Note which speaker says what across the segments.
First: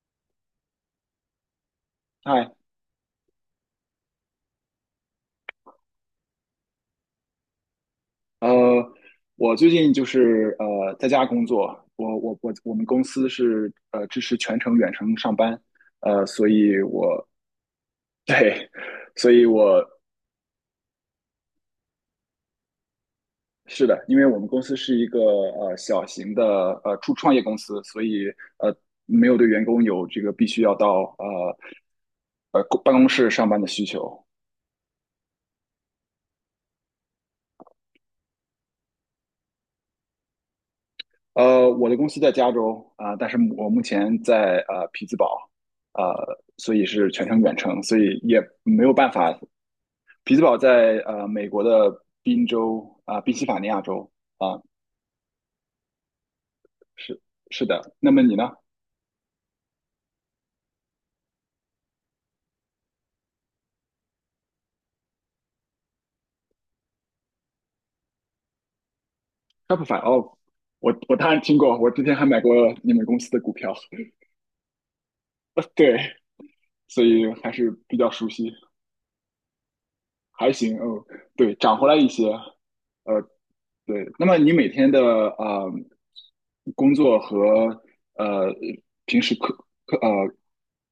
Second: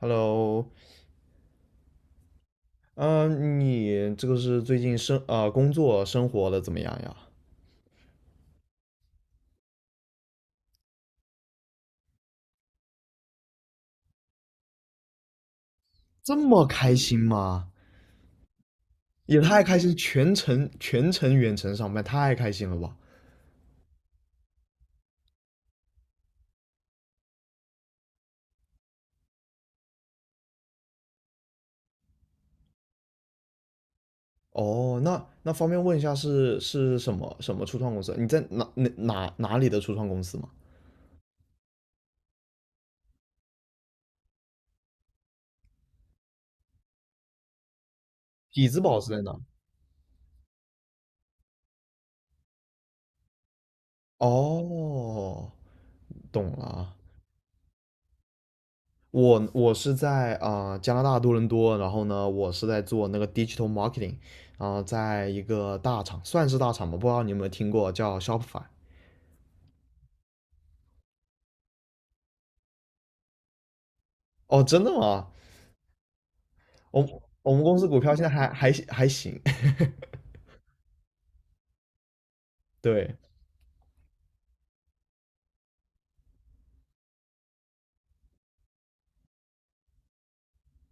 Speaker 1: Hello,
Speaker 2: 嗨，
Speaker 1: 嗯，你这个是最近工作生活的怎么样呀？
Speaker 2: 呃，我最近就是在家工作，我们公司是支持全程远程上班，
Speaker 1: 这
Speaker 2: 所
Speaker 1: 么
Speaker 2: 以
Speaker 1: 开心
Speaker 2: 我
Speaker 1: 吗？
Speaker 2: 对，所
Speaker 1: 也
Speaker 2: 以
Speaker 1: 太开
Speaker 2: 我
Speaker 1: 心，全程远程上班，太开心了吧？
Speaker 2: 是的，因为我们公司是一个小型的初创业公司，所以呃没有对员工有这个必须要到公办公室上班的需求，
Speaker 1: 哦，那方便问一下是什么什么初创公司？你在哪里的初创公司吗？
Speaker 2: 我的公司在加州啊，但是我目前在匹兹堡，呃，所以是全程远程，所以也
Speaker 1: 匹兹
Speaker 2: 没有
Speaker 1: 堡是
Speaker 2: 办
Speaker 1: 在哪？
Speaker 2: 法。匹兹堡在美国的宾州啊，宾夕法尼亚州啊，
Speaker 1: 哦，懂了啊。
Speaker 2: 是是的。那么你呢
Speaker 1: 我是在加拿大多伦多，然后呢，我是在做那个 digital marketing,然后在一个大厂，算是大厂吧，不知道你有没有听过叫 Shopify？
Speaker 2: ？Shopify 哦，我当然听过，我之前还买过你们公司的股票，
Speaker 1: 哦，真的吗？
Speaker 2: 对，所
Speaker 1: 我
Speaker 2: 以还
Speaker 1: 我们
Speaker 2: 是
Speaker 1: 公司
Speaker 2: 比
Speaker 1: 股
Speaker 2: 较
Speaker 1: 票现在
Speaker 2: 熟
Speaker 1: 还
Speaker 2: 悉。
Speaker 1: 还还行，
Speaker 2: 还行，嗯，对，涨回来一些，
Speaker 1: 对。
Speaker 2: 呃，对。那么你每天的工作和呃平时课课呃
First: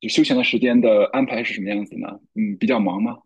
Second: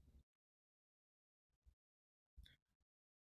Speaker 2: 就休闲的时间的安排是什么样子呢？嗯，比较忙吗？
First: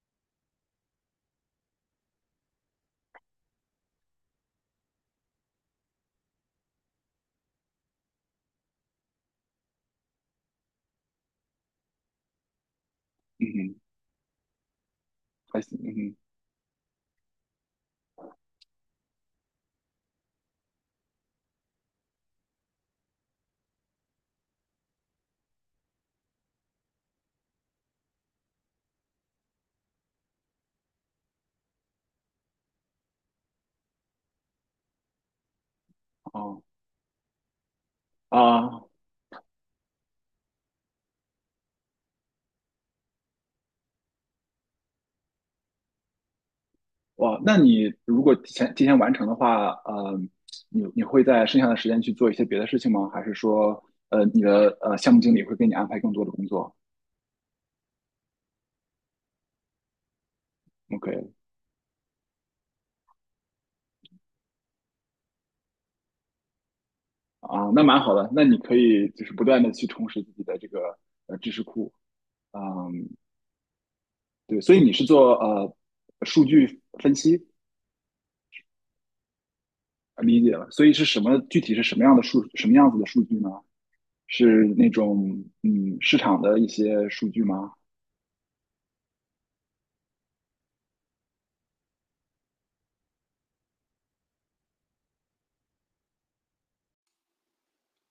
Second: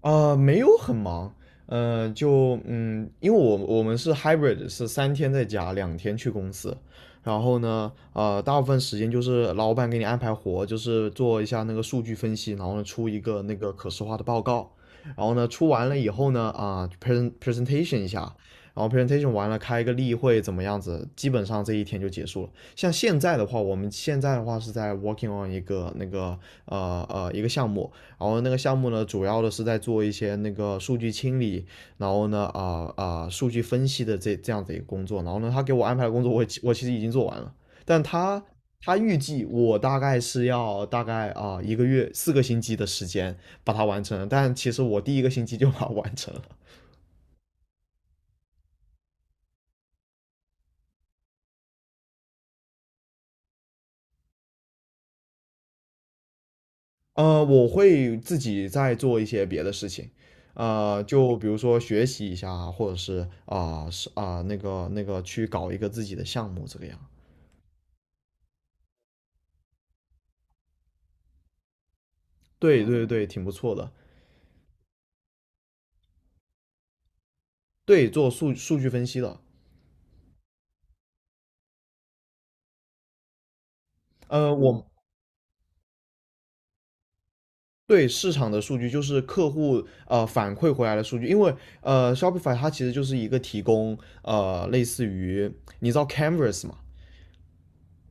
Speaker 1: 没有很忙，因为我们是 hybrid,是三天在家，两天去公司。然后呢，呃，大部分时间就是老板给你安排活，就是做一下那个数据分析，然后呢出一个
Speaker 2: 嗯
Speaker 1: 那个
Speaker 2: 哼。
Speaker 1: 可视化的报告。然后呢，
Speaker 2: 还
Speaker 1: 出
Speaker 2: 行，
Speaker 1: 完了以
Speaker 2: 嗯
Speaker 1: 后呢，啊、p r e s e n presentation 一下，然后 presentation 完了开一个例会，怎么样子？基本上这一天就结束了。像现在的话，我们现在的话是在 working on 一个那个一个项目，然后那个项目呢，主要的是在做一些那个数据清理，然后呢，数据分析的这样子一个工作。然后呢，他给我安排的工作
Speaker 2: 哼，
Speaker 1: 我我
Speaker 2: 哦
Speaker 1: 我其实已经做完了，但他
Speaker 2: 啊，
Speaker 1: 他预计我大概是要大概一个月四个星期的时间把它完成，但其实我第一个星期就把它完成了。
Speaker 2: 哇，那你如果提前完成的话，你会在剩下的时间去做一些别的事情吗？还是说，你的项目经理会给你安排更多的工作
Speaker 1: 呃，我会自己再做一些别的事情。呃，
Speaker 2: ？OK,
Speaker 1: 就比如说学习一下啊或者是那个那个去搞一个自己的项目这个样。
Speaker 2: 啊，那蛮好的，那你可以就是不断的去充实自己的这个知识库，
Speaker 1: 对对
Speaker 2: 嗯，
Speaker 1: 对，挺不错的。
Speaker 2: 对，所以你是做数据分析，
Speaker 1: 对，做数数据分析的。
Speaker 2: 理解了，所以是什么具体是什么样子的数据呢？
Speaker 1: 呃，
Speaker 2: 是
Speaker 1: 我
Speaker 2: 那种市场的一些数据吗
Speaker 1: 对市场的数据就是客户呃反馈回来的数据，因为呃 Shopify 它其实就是一个提供呃类似于你知道 Canvas 嘛，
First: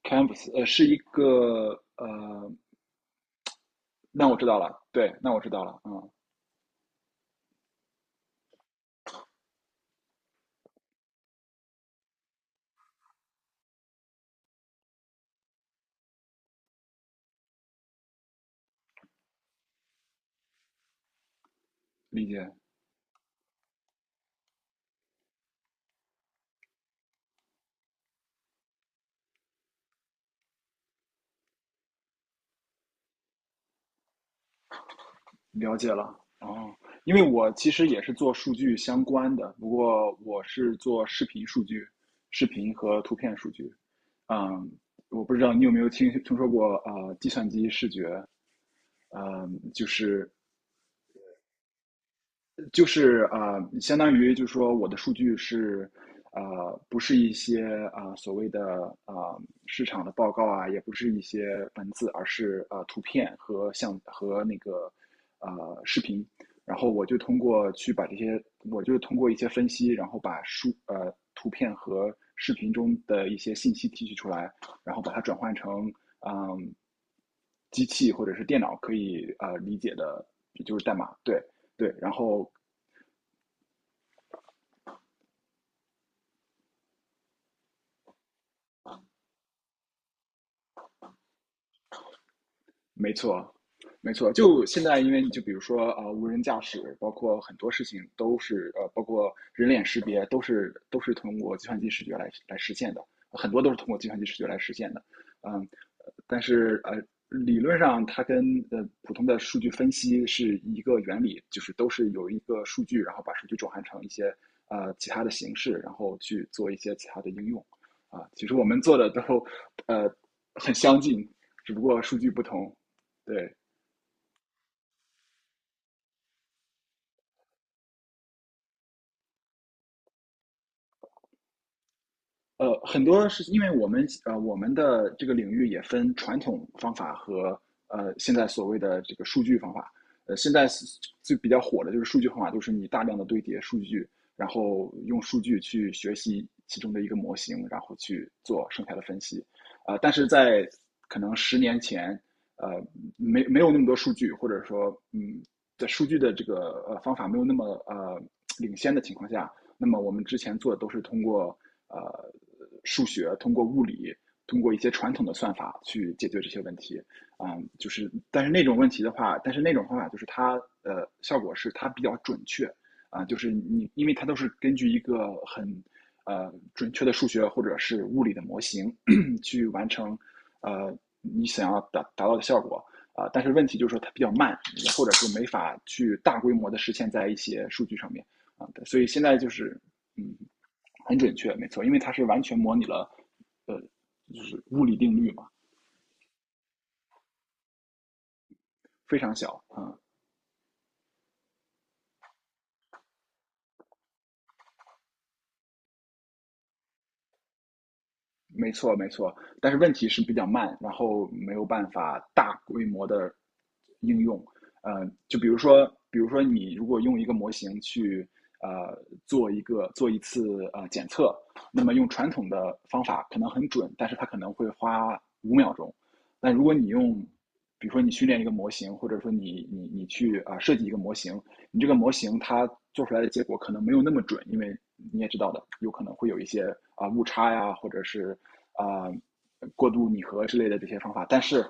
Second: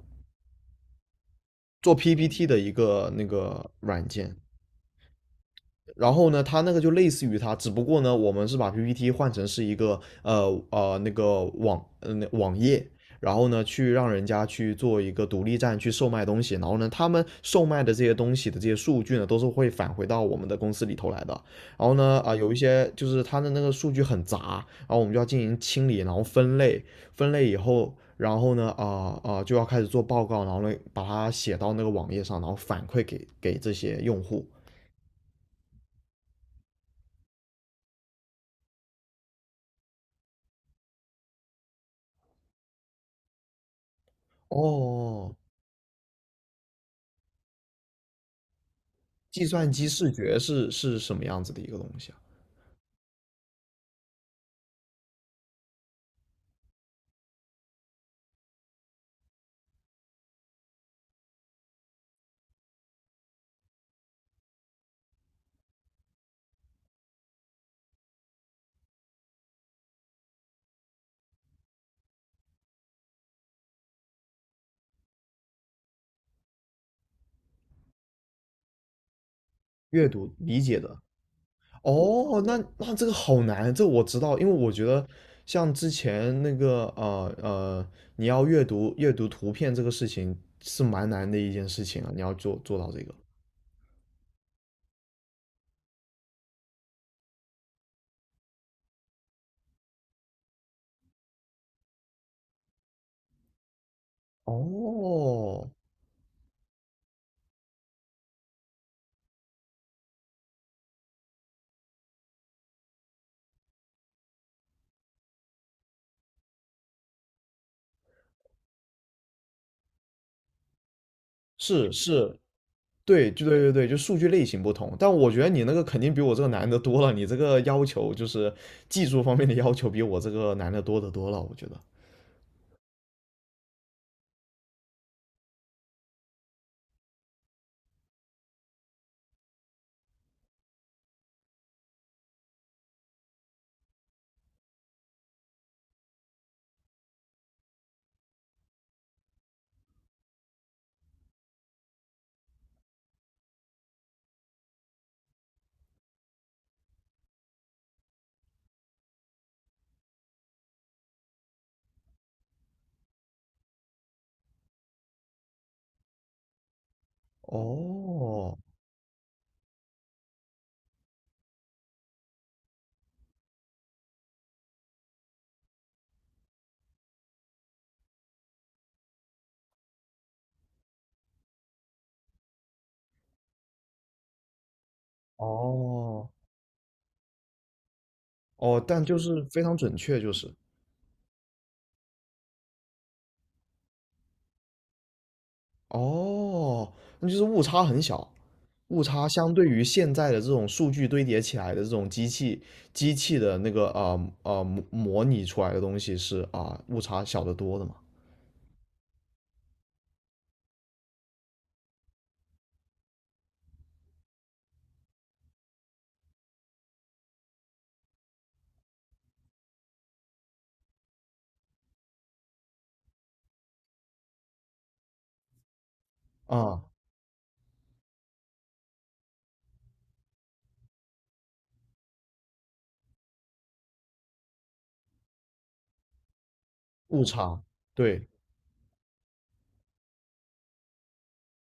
Speaker 2: ？Canvas 是一个，
Speaker 1: 做 PPT 的一个那个软
Speaker 2: 那
Speaker 1: 件。
Speaker 2: 我知道了，对，那我知道了，嗯，
Speaker 1: 然后呢，它那个就类似于它，只不过呢，我们是把 PPT 换成是一个那个网页，然后呢去让人家去做一个独立站去售卖东西，然后呢他们售卖的这些东西的这些数据呢都是会返回到我们的公司里头来的。然后呢
Speaker 2: 理
Speaker 1: 有
Speaker 2: 解，
Speaker 1: 一些就是他的那个数据很杂，然后我们就要进行清理，然后分类，分类以后。然后呢，就要开始做报告，然后呢，把它写到那个网页上，然后反馈给给这些用户。
Speaker 2: 了解了，哦，因为我其实也是做数据相关的，不过我是做视频数据、视频和图片数据。嗯，我不
Speaker 1: 哦，
Speaker 2: 知道你有没有听说过，计算机视觉，
Speaker 1: 计
Speaker 2: 嗯，
Speaker 1: 算
Speaker 2: 就
Speaker 1: 机视
Speaker 2: 是
Speaker 1: 觉是什么样子的一个东西啊？
Speaker 2: 就是相当于就是说我的数据是不是一些所谓的市场的报告啊，也不是一些文字，而是图片和那个视频。然后我就通过一些分析，然后把图片和视频中的一些信息提取出来，然后把它转换成嗯机器或者是电脑可以理解
Speaker 1: 阅
Speaker 2: 的，
Speaker 1: 读理
Speaker 2: 就
Speaker 1: 解
Speaker 2: 是代
Speaker 1: 的。
Speaker 2: 码。对对，然
Speaker 1: 哦，
Speaker 2: 后
Speaker 1: 那这个好难，这我知道，因为我觉得像之前那个你要阅读阅读图片这个事情是蛮难的一件事情啊，你要做做到这
Speaker 2: 没
Speaker 1: 个。
Speaker 2: 错，没错。就现在，因为你就比如说无人驾驶，包括很多事情都是，包括人脸识别，都是通过计算机视觉来实现的，很多都是通过计算机视觉来实现的。嗯，
Speaker 1: 哦，
Speaker 2: 但是，理论上它跟普通的数据分析是一个原理，就是都是有一个数据，然后把数据转换成一些其他的形式，然后去做一些其他的应用。啊，其实我们做的都呃很相近，只不
Speaker 1: 是
Speaker 2: 过数据
Speaker 1: 是，
Speaker 2: 不同。
Speaker 1: 对，就
Speaker 2: 对，
Speaker 1: 对对对，就数据类型不同，但我觉得你那个肯定比我这个难的多了，你这个要求就是技术方面的要求比我这个难的多得多了，我觉得。
Speaker 2: 很多是因为我们的这个领域也分传统方法和现在所谓的这个数据方法。现在是比较火的就是数据方法，就是你大量的堆叠数据，然后用数据去学习其中的一个模型，然后去做剩下的分析。但是在可能10年前，呃，没有那么多数据，或者说，在数据的这个方法没有那么领先的情况下，那么我们之前做的都是通过呃数学、通过物理、通过一些传统的算法去解决这些问题。嗯，就是
Speaker 1: 哦，
Speaker 2: 但是那种方法就是它效果是它比较准确就是你因为它都是根据一个很准确的数学或者是物理的模型 去完成你想要达到的效果。但是问题就是说它比较慢，或者是没法去
Speaker 1: 哦
Speaker 2: 大规模的实现在一些数据上面。啊，
Speaker 1: 哦，
Speaker 2: 对，所
Speaker 1: 但
Speaker 2: 以
Speaker 1: 就
Speaker 2: 现在
Speaker 1: 是
Speaker 2: 就
Speaker 1: 非常
Speaker 2: 是
Speaker 1: 准确，就
Speaker 2: 嗯，
Speaker 1: 是
Speaker 2: 很准确，没错，因为它是完全模拟了呃，就是物理定律嘛，
Speaker 1: 哦，那就是误差很小，误
Speaker 2: 非
Speaker 1: 差
Speaker 2: 常
Speaker 1: 相
Speaker 2: 小
Speaker 1: 对于
Speaker 2: 啊、
Speaker 1: 现在的这种数据堆叠起来的这种机器的那个模模拟出来的东西是误差小得多的嘛
Speaker 2: 没错，没错，但是问题是比较慢，然后没有办法大规模的应用。就比如说，比如说你如果用一个模型去呃做一次检测，那么用传统的方法可能很准，但是它可能会花5秒钟。但如果
Speaker 1: 啊、
Speaker 2: 你用，比如说你训练一个模型，或者说你去设计一个模型，你这个模型它做出来的结果可能没有那么准，因为你也知道的，有可能会有一些误
Speaker 1: 误
Speaker 2: 差
Speaker 1: 差
Speaker 2: 呀，或者
Speaker 1: 对
Speaker 2: 是啊、呃过度拟合之类的这些方法，但是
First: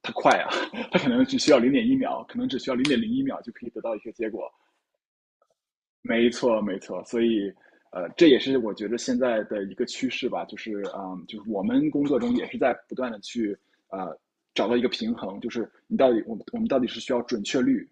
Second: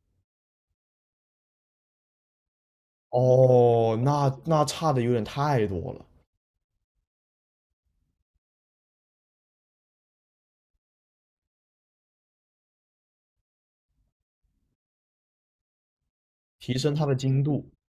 Speaker 2: 它快啊，它可能只需要0.1秒，可能只需要0.01秒就可以得到
Speaker 1: 哦，
Speaker 2: 一个结
Speaker 1: 那
Speaker 2: 果。
Speaker 1: 那差的有点太多了，
Speaker 2: 没错，没错，所以。这也是我觉得现在的一个趋势吧，就是就是我们工作中也是在不断的去呃找到一个平衡，就是你到底我们
Speaker 1: 提
Speaker 2: 到底
Speaker 1: 升
Speaker 2: 是
Speaker 1: 它
Speaker 2: 需
Speaker 1: 的
Speaker 2: 要
Speaker 1: 精
Speaker 2: 准确
Speaker 1: 度
Speaker 2: 率，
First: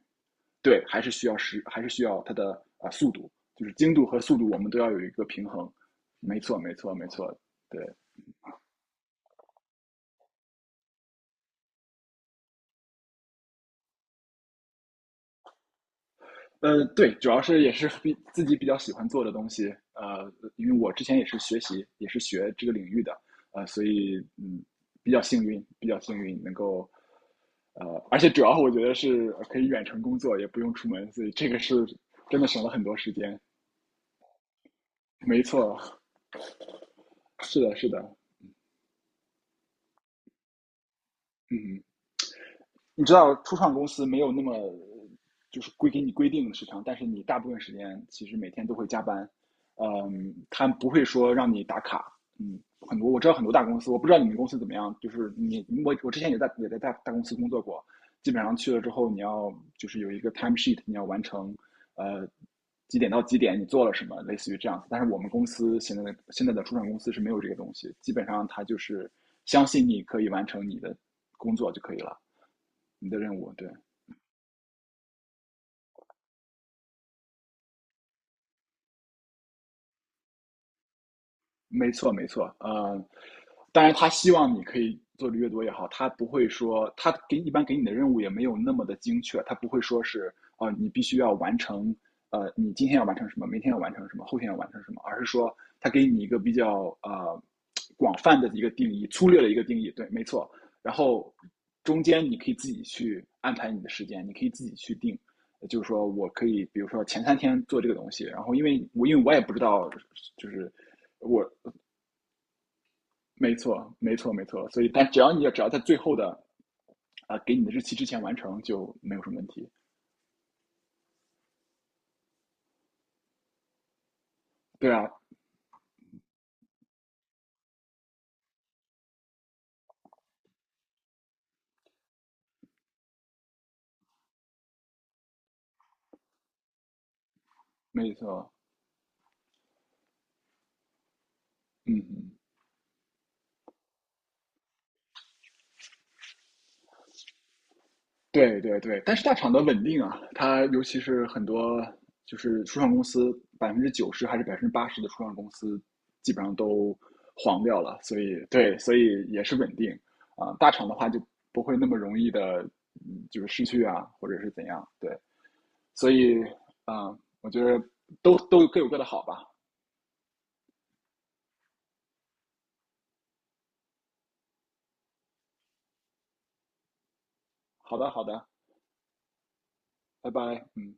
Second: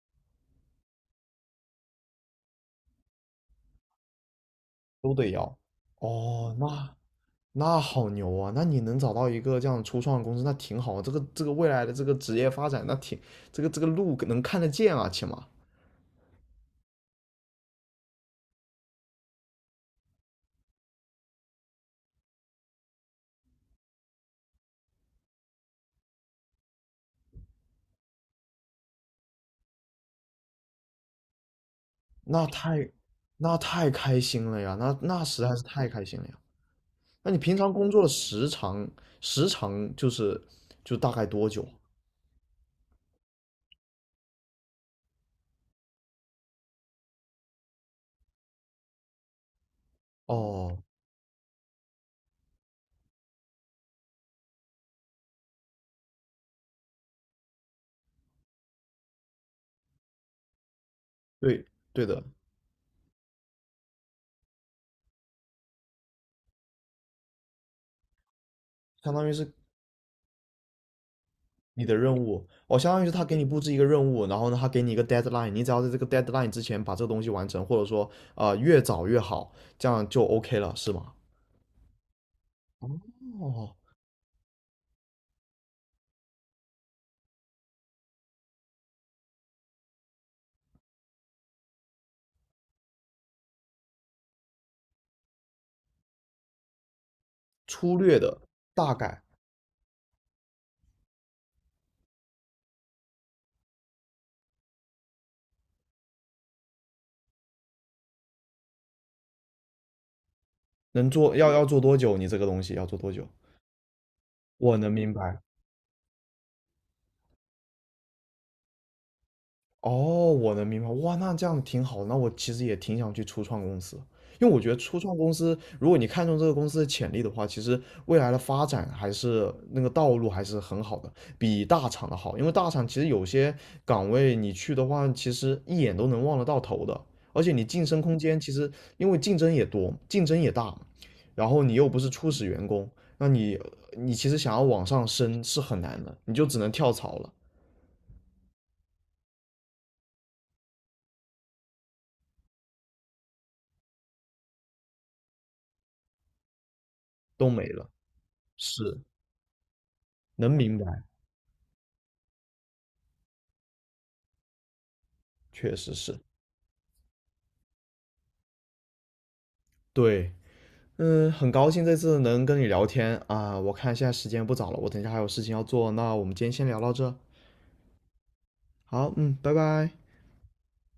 Speaker 2: 对，还是需要它的速度，就是精度和速度，我们都要有一
Speaker 1: 都
Speaker 2: 个
Speaker 1: 得要
Speaker 2: 平衡。没
Speaker 1: 哦，
Speaker 2: 错，没错，
Speaker 1: 那
Speaker 2: 没错，
Speaker 1: 那
Speaker 2: 对，
Speaker 1: 好牛啊！那你能找到一个这样初创的公司，那挺好啊。这个这个未来的这个职业发展，那挺这个这个路能看得见啊，起码
Speaker 2: 对，主要是也是比自己比较喜欢做的东西，因为我之前也是学习，也是学这个领域的，所以比较幸运能够，而且主要我觉得是可以远程工作，也不用出门，所以这个是真
Speaker 1: 那
Speaker 2: 的省了很
Speaker 1: 太
Speaker 2: 多时间。
Speaker 1: 那太开心了呀！那实
Speaker 2: 没
Speaker 1: 在是
Speaker 2: 错，
Speaker 1: 太开心了呀！那你平
Speaker 2: 是
Speaker 1: 常
Speaker 2: 的，是
Speaker 1: 工作的
Speaker 2: 的，
Speaker 1: 时长时长就是就大概多久啊？
Speaker 2: 嗯。你知道初创公司没有那么给你规定的时长，但是你大部分时间其实每天都会加班，嗯，他
Speaker 1: 哦，
Speaker 2: 不会说让你打卡，嗯，我知道很多大公司，我不知道你们公司怎么样，就是你我之前也在大公司工作过，基本上去了之后你要就是有一个 time sheet,你要完成，
Speaker 1: 对对的，
Speaker 2: 呃。几点到几点你做了什么，类似于这样子。但是我们公司现在的初创公司是没有这个东西，基本上他就是
Speaker 1: 相当于是
Speaker 2: 相信你可以完成你的工作就
Speaker 1: 你的
Speaker 2: 可以
Speaker 1: 任
Speaker 2: 了。
Speaker 1: 务哦，相当于
Speaker 2: 你
Speaker 1: 是
Speaker 2: 的
Speaker 1: 他
Speaker 2: 任
Speaker 1: 给你
Speaker 2: 务，
Speaker 1: 布
Speaker 2: 对，
Speaker 1: 置一个任务，然后呢，他给你一个 deadline,你只要在这个 deadline 之前把这个东西完成，或者说越早越好，这样就 OK 了，是吗？
Speaker 2: 没错，没错，
Speaker 1: 哦，
Speaker 2: 当然他希望你可以做的越多越好，他不会说一般给你的任务也没有那么的精确，他不会说是你必须要完成，你今天要完成什么，明天要完成什么，后天要完成什么，而是说他给你一个比较
Speaker 1: 粗
Speaker 2: 广
Speaker 1: 略
Speaker 2: 泛
Speaker 1: 的
Speaker 2: 的一个定
Speaker 1: 大
Speaker 2: 义，
Speaker 1: 概
Speaker 2: 粗略的一个定义，对，没错，然后中间你可以自己去安排你的时间，你可以自己去定。就是说我可以，比如说前3天做这个东西，然后因为我也不知道，就是
Speaker 1: 能做
Speaker 2: 我
Speaker 1: 要要做多久？你这个东西要做多久？
Speaker 2: 没错，没错，没错。
Speaker 1: 我
Speaker 2: 所以，
Speaker 1: 能
Speaker 2: 但
Speaker 1: 明白，
Speaker 2: 只要在最后的给你的日期之前完成，就没有什么问题。
Speaker 1: 哦，我能明白，哇，那这样挺好的。那我其实也挺想去初创公司，因为我觉得
Speaker 2: 对
Speaker 1: 初
Speaker 2: 啊，
Speaker 1: 创公司，如果你看中这个公司的潜力的话，其实未来的发展还是那个道路还是很好的，比大厂的好。因为大厂其实有些岗位你去的话，其实一眼都能望得到头的，而且你晋升
Speaker 2: 没
Speaker 1: 空间其
Speaker 2: 错，
Speaker 1: 实因为竞争也多，竞争也大，然后你又不
Speaker 2: 嗯
Speaker 1: 是初
Speaker 2: 嗯，
Speaker 1: 始员工，那你你其实想要往上升是很难的，你就只能跳槽了，
Speaker 2: 对对对。但是大厂的稳定啊，它尤其是很多初创公司，90%还是80%的初创公司，基本上都
Speaker 1: 都
Speaker 2: 黄
Speaker 1: 没
Speaker 2: 掉
Speaker 1: 了，
Speaker 2: 了。所以对，所
Speaker 1: 是
Speaker 2: 以也是稳定
Speaker 1: 能
Speaker 2: 啊、大
Speaker 1: 明白。
Speaker 2: 厂的话就不会那么容易的，就是失去啊，或者是怎样。对，
Speaker 1: 确实
Speaker 2: 所
Speaker 1: 是。
Speaker 2: 以我觉得都各有各的好吧。
Speaker 1: 对，嗯，很高兴这次能跟你聊天啊，我看现在时间不早了，我等一下还有事情要做，那我们今天先聊到这。
Speaker 2: 好的，好的，
Speaker 1: 好，嗯，拜拜。
Speaker 2: 拜拜，嗯。